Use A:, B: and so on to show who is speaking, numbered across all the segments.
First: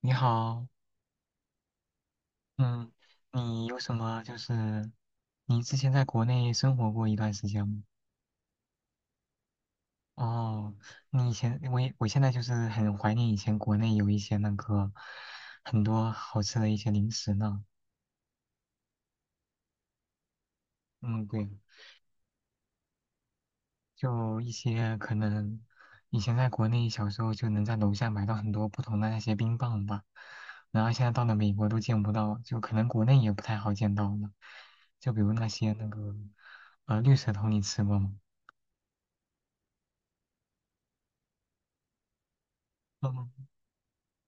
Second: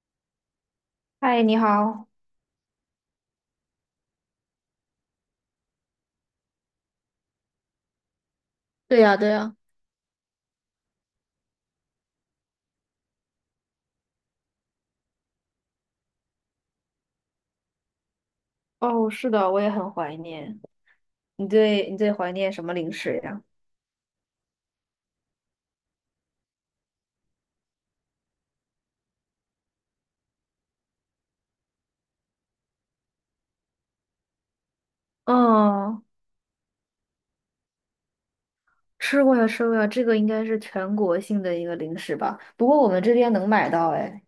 A: 你好。
B: 嗨，你好。
A: 嗯，你有什么就是你之前在国内生活过一段时间吗？
B: 对呀，对呀，
A: 哦，你以前我也我现在就是很怀念以前国内有一些很多好吃的一些零食呢。
B: 哦，是的，我也很怀念。
A: 嗯，
B: 你
A: 对。
B: 最你最怀念什么零食呀？
A: 就一些可能以前在国内小时候就能在楼下买到很多不同的那些冰棒吧，然后现在到了美国都见不到，就可能国内也不太好见到了。就比如那些那
B: 嗯，
A: 个绿舌头，你吃过吗？
B: 吃过呀，吃过呀，这个应该是全国性的一个零食吧？不过我们这
A: 嗯。
B: 边能买到，哎，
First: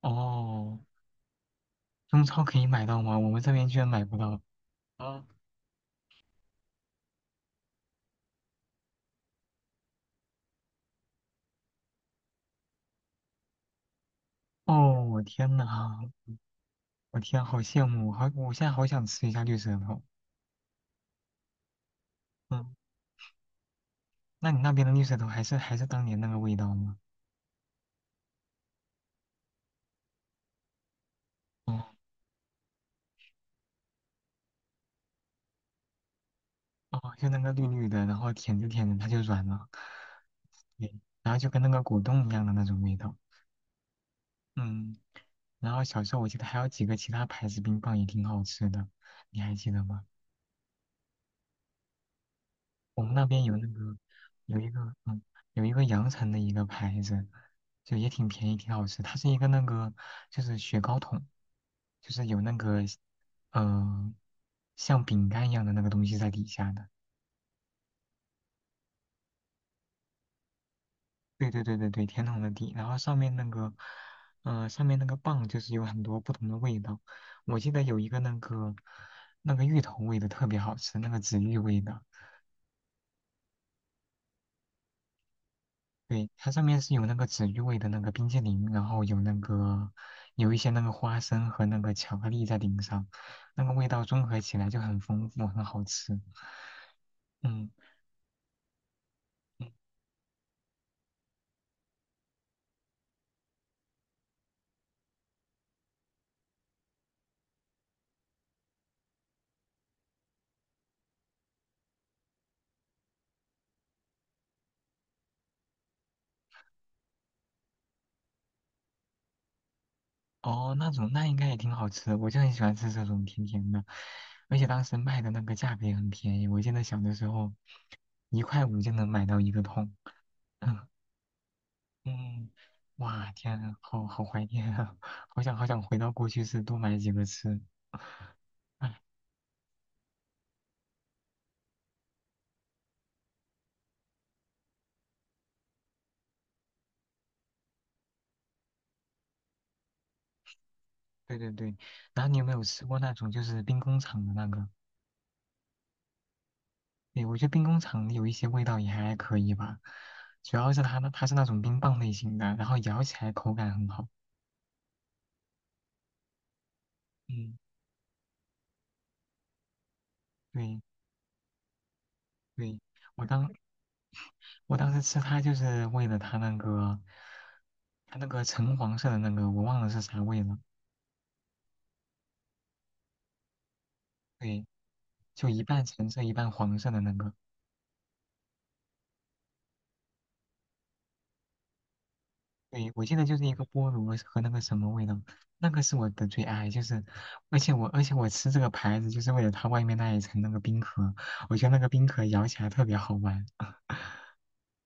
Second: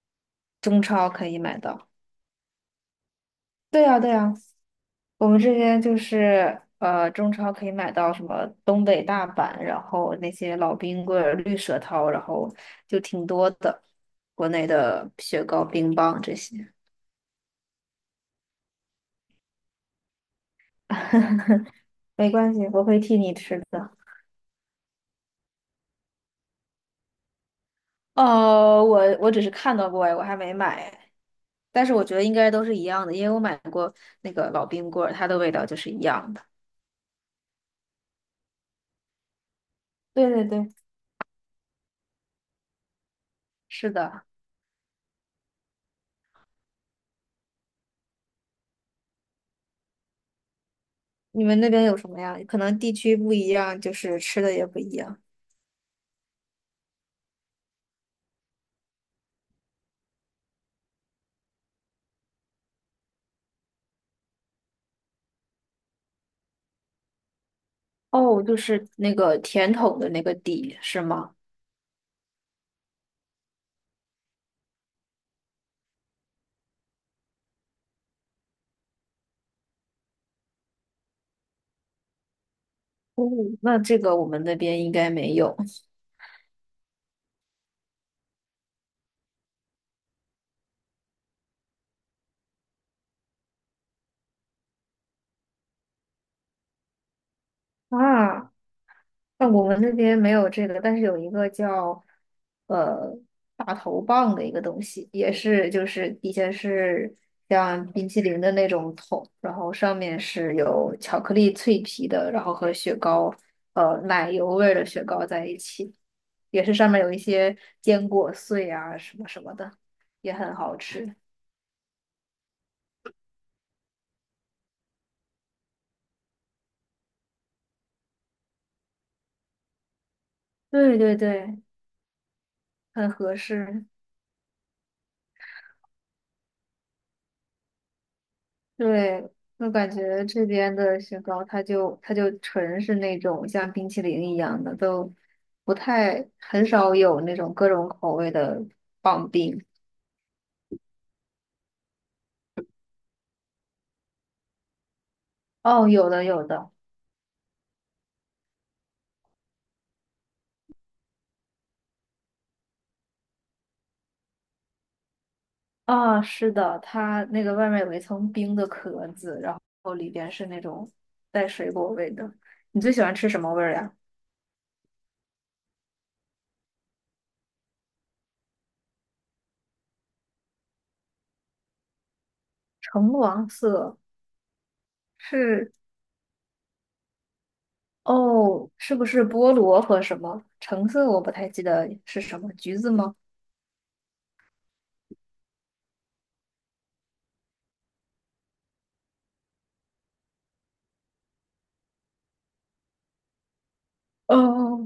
A: 哦，
B: 中超可以买到。
A: 中超可以买到吗？我们这边居
B: 对
A: 然
B: 呀，
A: 买
B: 对
A: 不
B: 呀，
A: 到。啊。
B: 我们这边就是中超可以买到什么东北大板，然后那些老冰棍儿、绿舌头，然后就挺多的，国内
A: 哦，
B: 的
A: 我
B: 雪
A: 天
B: 糕、
A: 呐，
B: 冰棒这些。
A: 我天，好羡慕。好，我现在好想吃一下绿舌头。
B: 没关系，
A: 嗯，
B: 我会替你吃的。
A: 那你那边的绿舌头还是当年那个味道吗？
B: 哦，我只是看到过，哎我还没买，
A: 哦。
B: 但是我觉得应该都是一样的，因为我买过那个老冰棍儿，它的味道就是一样的。
A: 哦，就那个绿绿的，然后舔着舔着它就软了。
B: 对对对，
A: 对，然后就跟那个果冻一样的那种味道。
B: 是的。
A: 嗯，然后小时候我记得还有几个其他牌子冰棒也挺好吃的，你还记得吗？
B: 你们那边有什么呀？可能地
A: 我们
B: 区
A: 那
B: 不
A: 边
B: 一
A: 有
B: 样，就是吃的
A: 有
B: 也
A: 一
B: 不一
A: 个
B: 样。
A: 嗯有一个阳城的一个牌子，就也挺便宜，挺好吃。它是一个就是雪糕筒，就是有那个呃像饼干一样的那个东西在底下的。
B: 哦，就是那个甜筒的那个底，是吗？
A: 对对对对对，甜筒的底，然后上面那个棒就是有很多不同的味道。我记得有一个那个那个芋头味的特别好吃，那个紫芋味的。
B: 哦，那这个我们那边应该没有。
A: 对，它上面是有那个紫玉味的那个冰淇淋，然后有一些那个花生和那个巧克力在顶上，那个味道综合起来就很丰富，很好吃。嗯。
B: 啊，那我
A: 嗯。
B: 们那边没有这个，但是有一个叫呃大头棒的一个东西，也是就是底下是像冰淇淋的那种桶，然后上面是有巧克力脆皮的，然后和雪糕奶油味儿的雪糕在一起，也是上面有一些坚果碎啊什么什么的，也很
A: 哦，
B: 好
A: 那种
B: 吃。
A: 那应该也挺好吃的，我就很喜欢吃这种甜甜的，而且当时卖的那个价格也很便宜，我记得小的时候1块5就能买到一个桶。嗯。
B: 对对对，
A: 嗯。
B: 很
A: 哇，
B: 合
A: 天啊，
B: 适。
A: 好好怀念啊，好想好想回到过去是多买几个吃。唉。
B: 对，我感觉这边的雪糕，它就纯是那种像冰淇淋一样的，都不太很少有那种各种口味的棒冰。
A: 对对对，然后你有没有吃过那种就是兵工厂的那个？
B: 哦，有的有的，
A: 对，我觉得兵工厂有一些味道也还可以吧，主要是它是那种冰棒类型的，然后咬起来口感很好。
B: 啊、是的，它那个
A: 嗯。
B: 外面有一层冰的壳子，然后里边是那
A: 对。
B: 种带水果味的。
A: 对，
B: 你最喜欢
A: 我
B: 吃什
A: 当
B: 么味儿呀？
A: 我当时吃它就是为了它那个橙黄色的那个，我忘了是啥味了。
B: 橙黄色
A: 对，就一
B: 是。
A: 半橙色一半黄色的那个。
B: 哦，是不是菠萝和什么？橙色我不太记得是什么，橘子
A: 对，我
B: 吗？
A: 记得就是一个菠萝和那个什么味道，那个是我的最爱，就是，而且我吃这个牌子就是为了它外面那一层那个冰壳，我觉得那个冰壳咬起来特别好玩。
B: 哦，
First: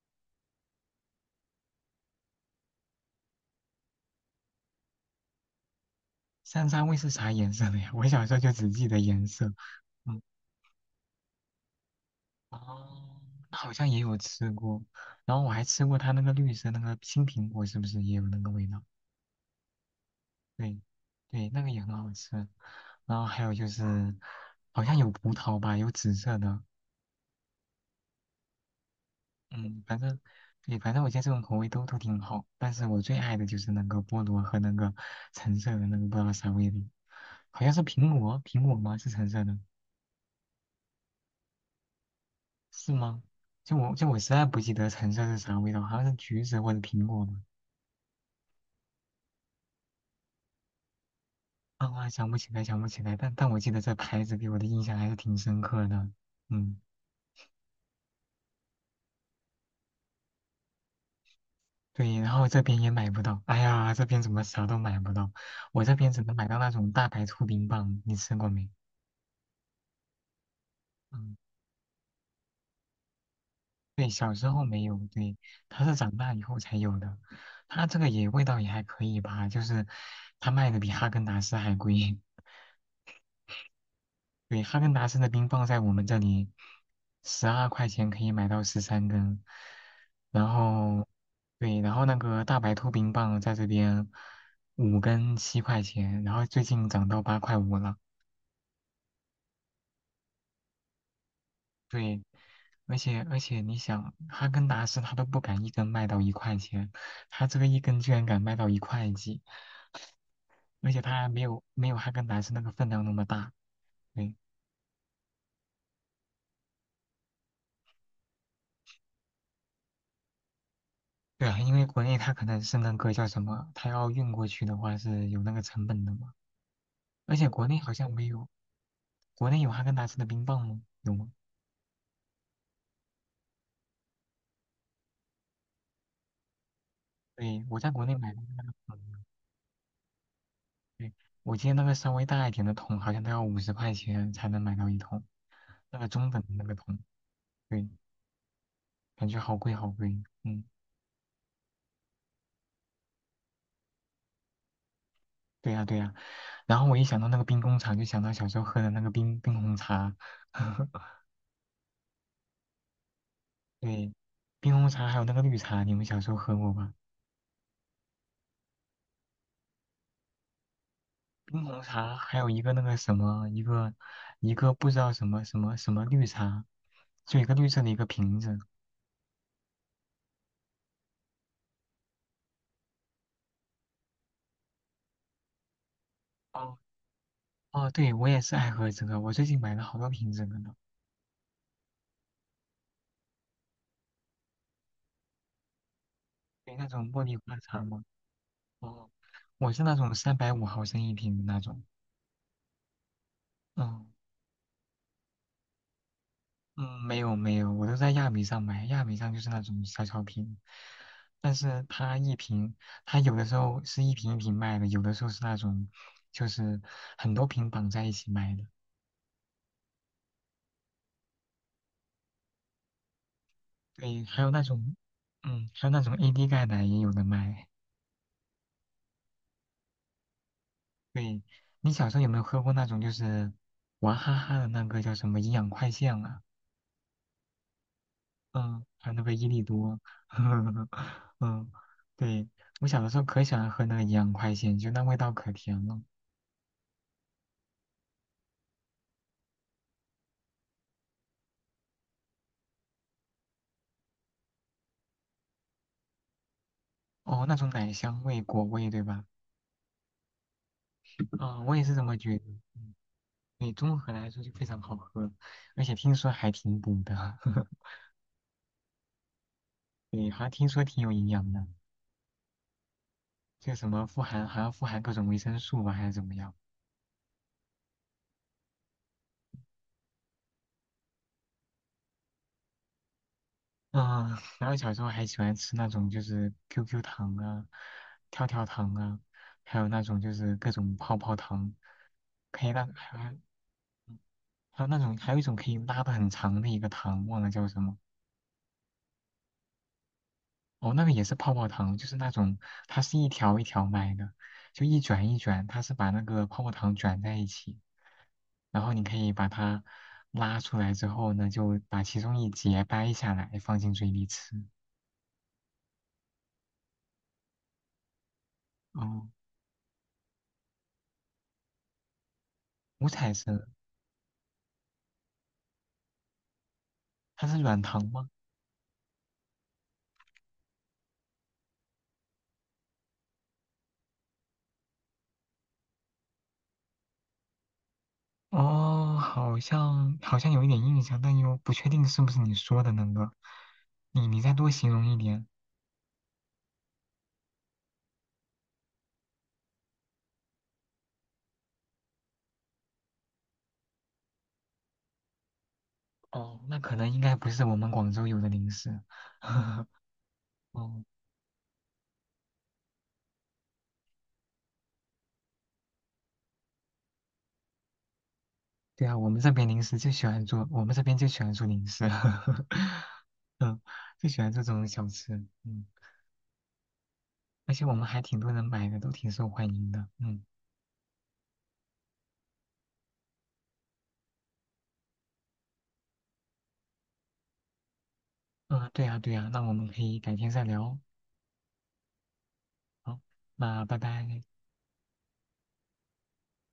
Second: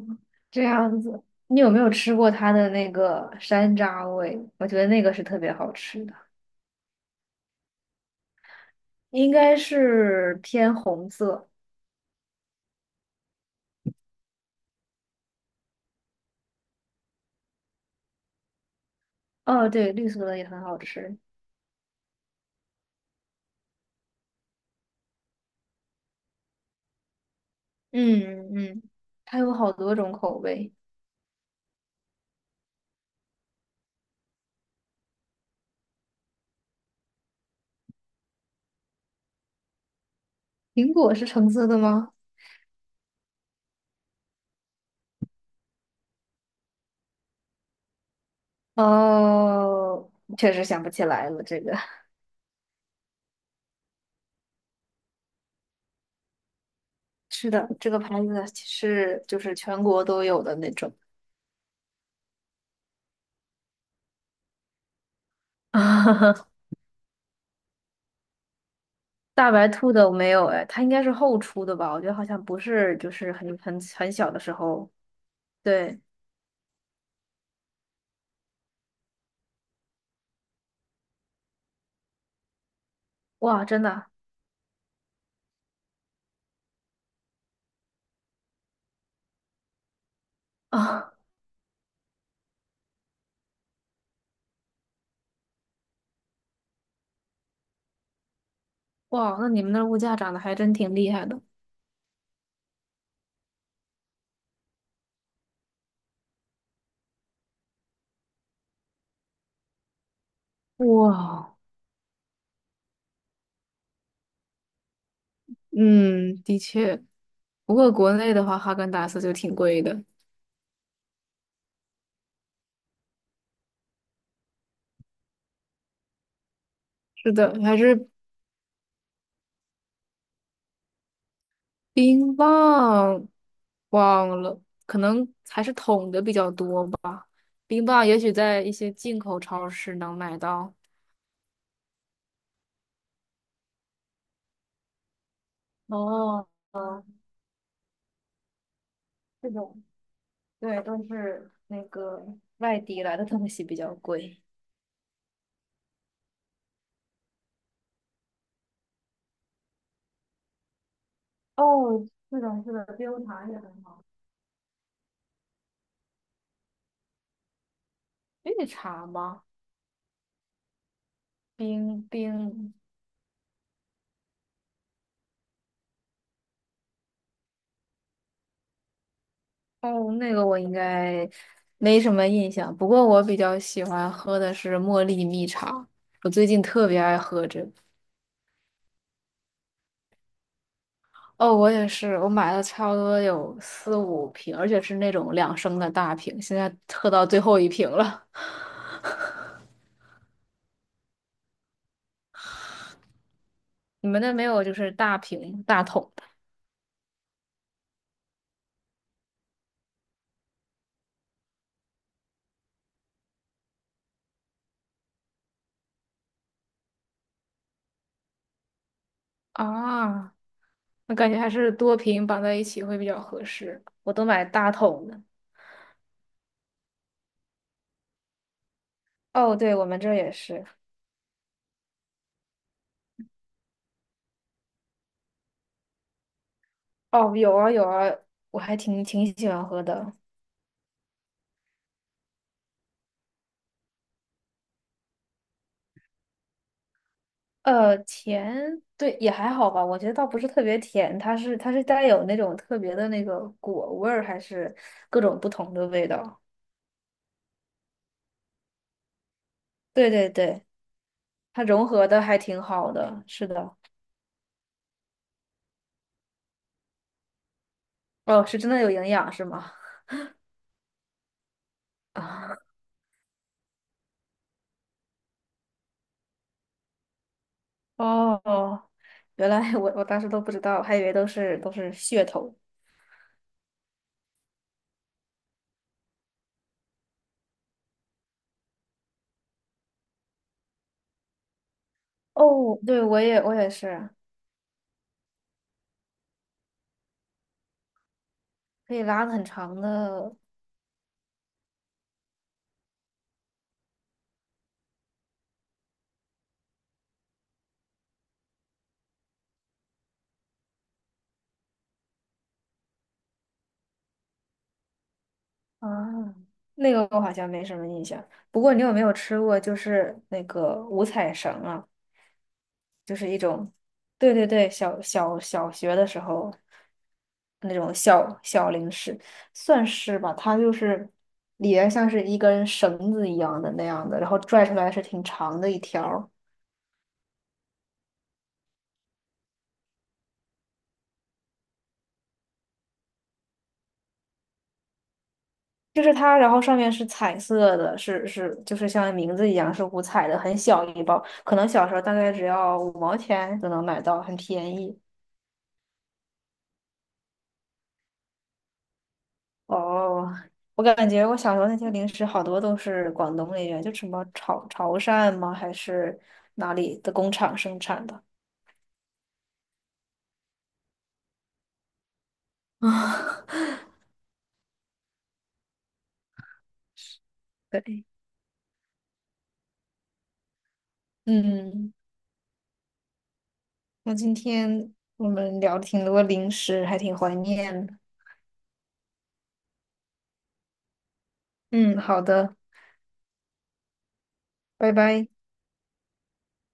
B: 这样子，你有没有吃过它的那个山楂味？我觉得那个是特别好吃的，
A: 山楂味是啥颜色的呀？我小时候就只记得颜
B: 应
A: 色。
B: 该
A: 嗯。
B: 是偏红色。
A: 哦，那好像也有吃过，然后我还吃过它那个绿色那个青苹果，是不是也有那个味道？
B: 哦，对，绿色的也很好
A: 对。
B: 吃。
A: 对，那个也很好吃。然后还有就是，好像有葡萄吧，有紫色的。
B: 嗯嗯，它有好
A: 嗯，
B: 多
A: 反
B: 种
A: 正，
B: 口味。
A: 对，反正我觉得这种口味都挺好，但是我最爱的就是那个菠萝和那个橙色的那个不知道啥味的，好像是苹果，苹果吗？是橙色的，
B: 苹果是橙色的吗？
A: 是吗？就我实在不记得橙色是啥味道，好像是橘子或者苹果吧。
B: 哦，确实想不起来了。这个
A: 啊，我还想不起来，想不起来，但我记得这牌子给我的印象还是挺深刻的。嗯。
B: 是的，这个牌子是就是全国都有的那种。
A: 对，然后这边也买不到，哎呀，这边怎么啥都买不到？我这边只能买 到那种大白兔冰棒，你吃过没？
B: 大白兔的我没有哎，它应该是
A: 嗯。
B: 后出的吧？我觉得好像不是，就是很很
A: 对，
B: 很小
A: 小
B: 的
A: 时
B: 时
A: 候没
B: 候
A: 有，对，它是
B: 对，
A: 长大以后才有的。它这个也味道也还可以吧，就是它卖的比哈根达斯还贵。
B: 哇，真的
A: 对，哈根达斯的冰棒在我们这里12块钱可以买到13根，然后，
B: 啊，
A: 对，然后那个大白兔冰棒在这边5根7块钱，然后最近涨到8块5了。
B: 哇，那你们那儿物价涨得还真挺厉害的。
A: 对，而且你想，哈根达斯他都不敢一根卖到1块钱，他这个一根居然敢卖到1块几。而且它还没
B: 哇，
A: 有没有哈根达斯那个分量那么大。对。
B: 嗯，的确，不过国内的话，哈根达斯就挺贵的。
A: 对啊，因为国内它可能是那个叫什么，它要运过去的话是有那个成本的嘛。
B: 是
A: 而且
B: 的，
A: 国
B: 还
A: 内好
B: 是
A: 像没有，国内有哈根达斯的冰棒吗？有吗？
B: 冰棒，忘了，可能还是桶的比较多吧。
A: 对，我
B: 冰
A: 在国
B: 棒
A: 内
B: 也许
A: 买的
B: 在
A: 那
B: 一
A: 个
B: 些
A: 桶。
B: 进口超市能买到。
A: 对，我记得那个稍微大一点的桶好像都要50块钱才能买到一桶，那个中等的
B: 哦，
A: 那个桶。
B: 哦
A: 对，感觉
B: 这
A: 好贵
B: 种，
A: 好贵。嗯。
B: 对，都是那个外地来的东西比较贵。
A: 对呀对呀。然后我一想到那个冰工厂，就想到小时候喝的那个冰冰红茶。
B: 哦，是的，是的，冰茶也很好。
A: 对，冰红茶还有那个绿茶，你们小时候喝过吧？
B: 绿茶吗？
A: 冰红
B: 冰
A: 茶还有一个
B: 冰
A: 那个什么，一个不知道什么绿茶，就一个绿色的一个瓶子。
B: 哦，那个我应该没什么印象，不过我比较喜欢喝的是茉莉蜜茶，我最近
A: 哦。
B: 特别爱喝这个。
A: 哦，对，我也是爱喝这个，我最近买了好多瓶子的呢。
B: 哦，我也是，我买了差不多有四五瓶，而且是那种2升的大瓶，现在
A: 对，那
B: 喝
A: 种茉
B: 到
A: 莉
B: 最
A: 花
B: 后一
A: 茶
B: 瓶
A: 嘛。
B: 了。
A: 哦，我是那种350毫升一瓶的那种。嗯。
B: 你们那没有就是大瓶大桶的
A: 嗯，没有没有，我都在亚米上买，亚米上就是那种小小瓶，但是它一瓶，它有的时候是一瓶一瓶卖的，有的时候是那种就是很多瓶绑在一起卖的。
B: 啊？我感觉还是多瓶绑在一起会比较合适，我
A: 对，
B: 都
A: 还
B: 买
A: 有那
B: 大
A: 种，
B: 桶的。
A: 嗯，还有那种 AD 钙奶也有的卖。
B: 哦，对，我们这儿也是。
A: 对，你小时候有没有喝过那种就是娃哈哈的那个叫什么营养快线啊？
B: 哦，有啊有啊，我还
A: 嗯，
B: 挺
A: 还有那
B: 挺
A: 个
B: 喜
A: 伊利
B: 欢喝
A: 多，
B: 的。
A: 嗯，对，我小的时候可喜欢喝那个营养快线，就那味道可甜了。
B: 甜，对，也还好吧，我觉得倒不是特别甜，它是带有那种特别的那个果味儿，还是各种不同的味道。
A: 哦，那种奶香味、果味，对吧？
B: 对对对，
A: 啊、
B: 它
A: 我也
B: 融
A: 是这
B: 合
A: 么
B: 的
A: 觉
B: 还
A: 得。
B: 挺好的，是
A: 对，
B: 的。
A: 综合来说就非常好喝，而且听说还挺补的。
B: 哦，是真的有营养是吗？
A: 对，好像听说挺有营养的，
B: 啊，
A: 就什么富含，好像富含各种维生素吧，还是怎么样？
B: 哦，原来我当时都不知道，还以为都是噱头。
A: 嗯，然后小时候还喜欢吃那种就是 QQ 糖啊、跳跳糖啊，还有那种就是各种泡泡糖，可以
B: 哦，
A: 让
B: 对，我
A: 还
B: 也我也是，
A: 还有那种，还有一种可以拉的很长的一个糖，忘了叫什么。
B: 可以拉的很长的
A: 哦，那个也是泡泡糖，就是那种它是一条一条卖的，就一卷一卷，它是把那个泡泡糖卷在一起，然后你可以把它拉出来之后呢，就把其中一节掰下来放进嘴里吃。
B: 啊，那个我好像没什么印象。不过你有没有
A: 哦，
B: 吃过就是那个五彩绳啊？
A: 五
B: 就是
A: 彩
B: 一
A: 色，
B: 种，对对对，小学的时候
A: 它是
B: 那
A: 软
B: 种
A: 糖吗？
B: 小小零食，算是吧，它就是里边像是一根绳子一样的那样的，然后拽出来是挺长的一条儿
A: 哦，好像好像有一点印象，但又不确定是不是你说的那个。你再多形容一点。
B: 就是它，然后上面是彩色的，是就是像名字一样是五彩的，很小一包，可能小时候大概只要5毛钱就能买到，很便宜。
A: 哦，那可能应该不是我们广州有的零食。
B: 哦，我
A: 哦，
B: 感觉我小时候那些零食好多都是广东那边，就什么潮汕吗？还是哪里的工厂生产的？
A: 对啊，我们这边零食就喜欢做，我们这边就喜欢做零食，
B: 啊，
A: 嗯，就喜欢这种小吃。嗯，而且我
B: 对，
A: 们还挺多人买的，都挺受欢迎的。嗯。
B: 嗯，那今天我们聊了挺多零食，还挺怀念的。
A: 嗯，对呀对呀，那我们可以改天再聊哦。
B: 嗯，好的，
A: 好，那拜拜。
B: 拜拜。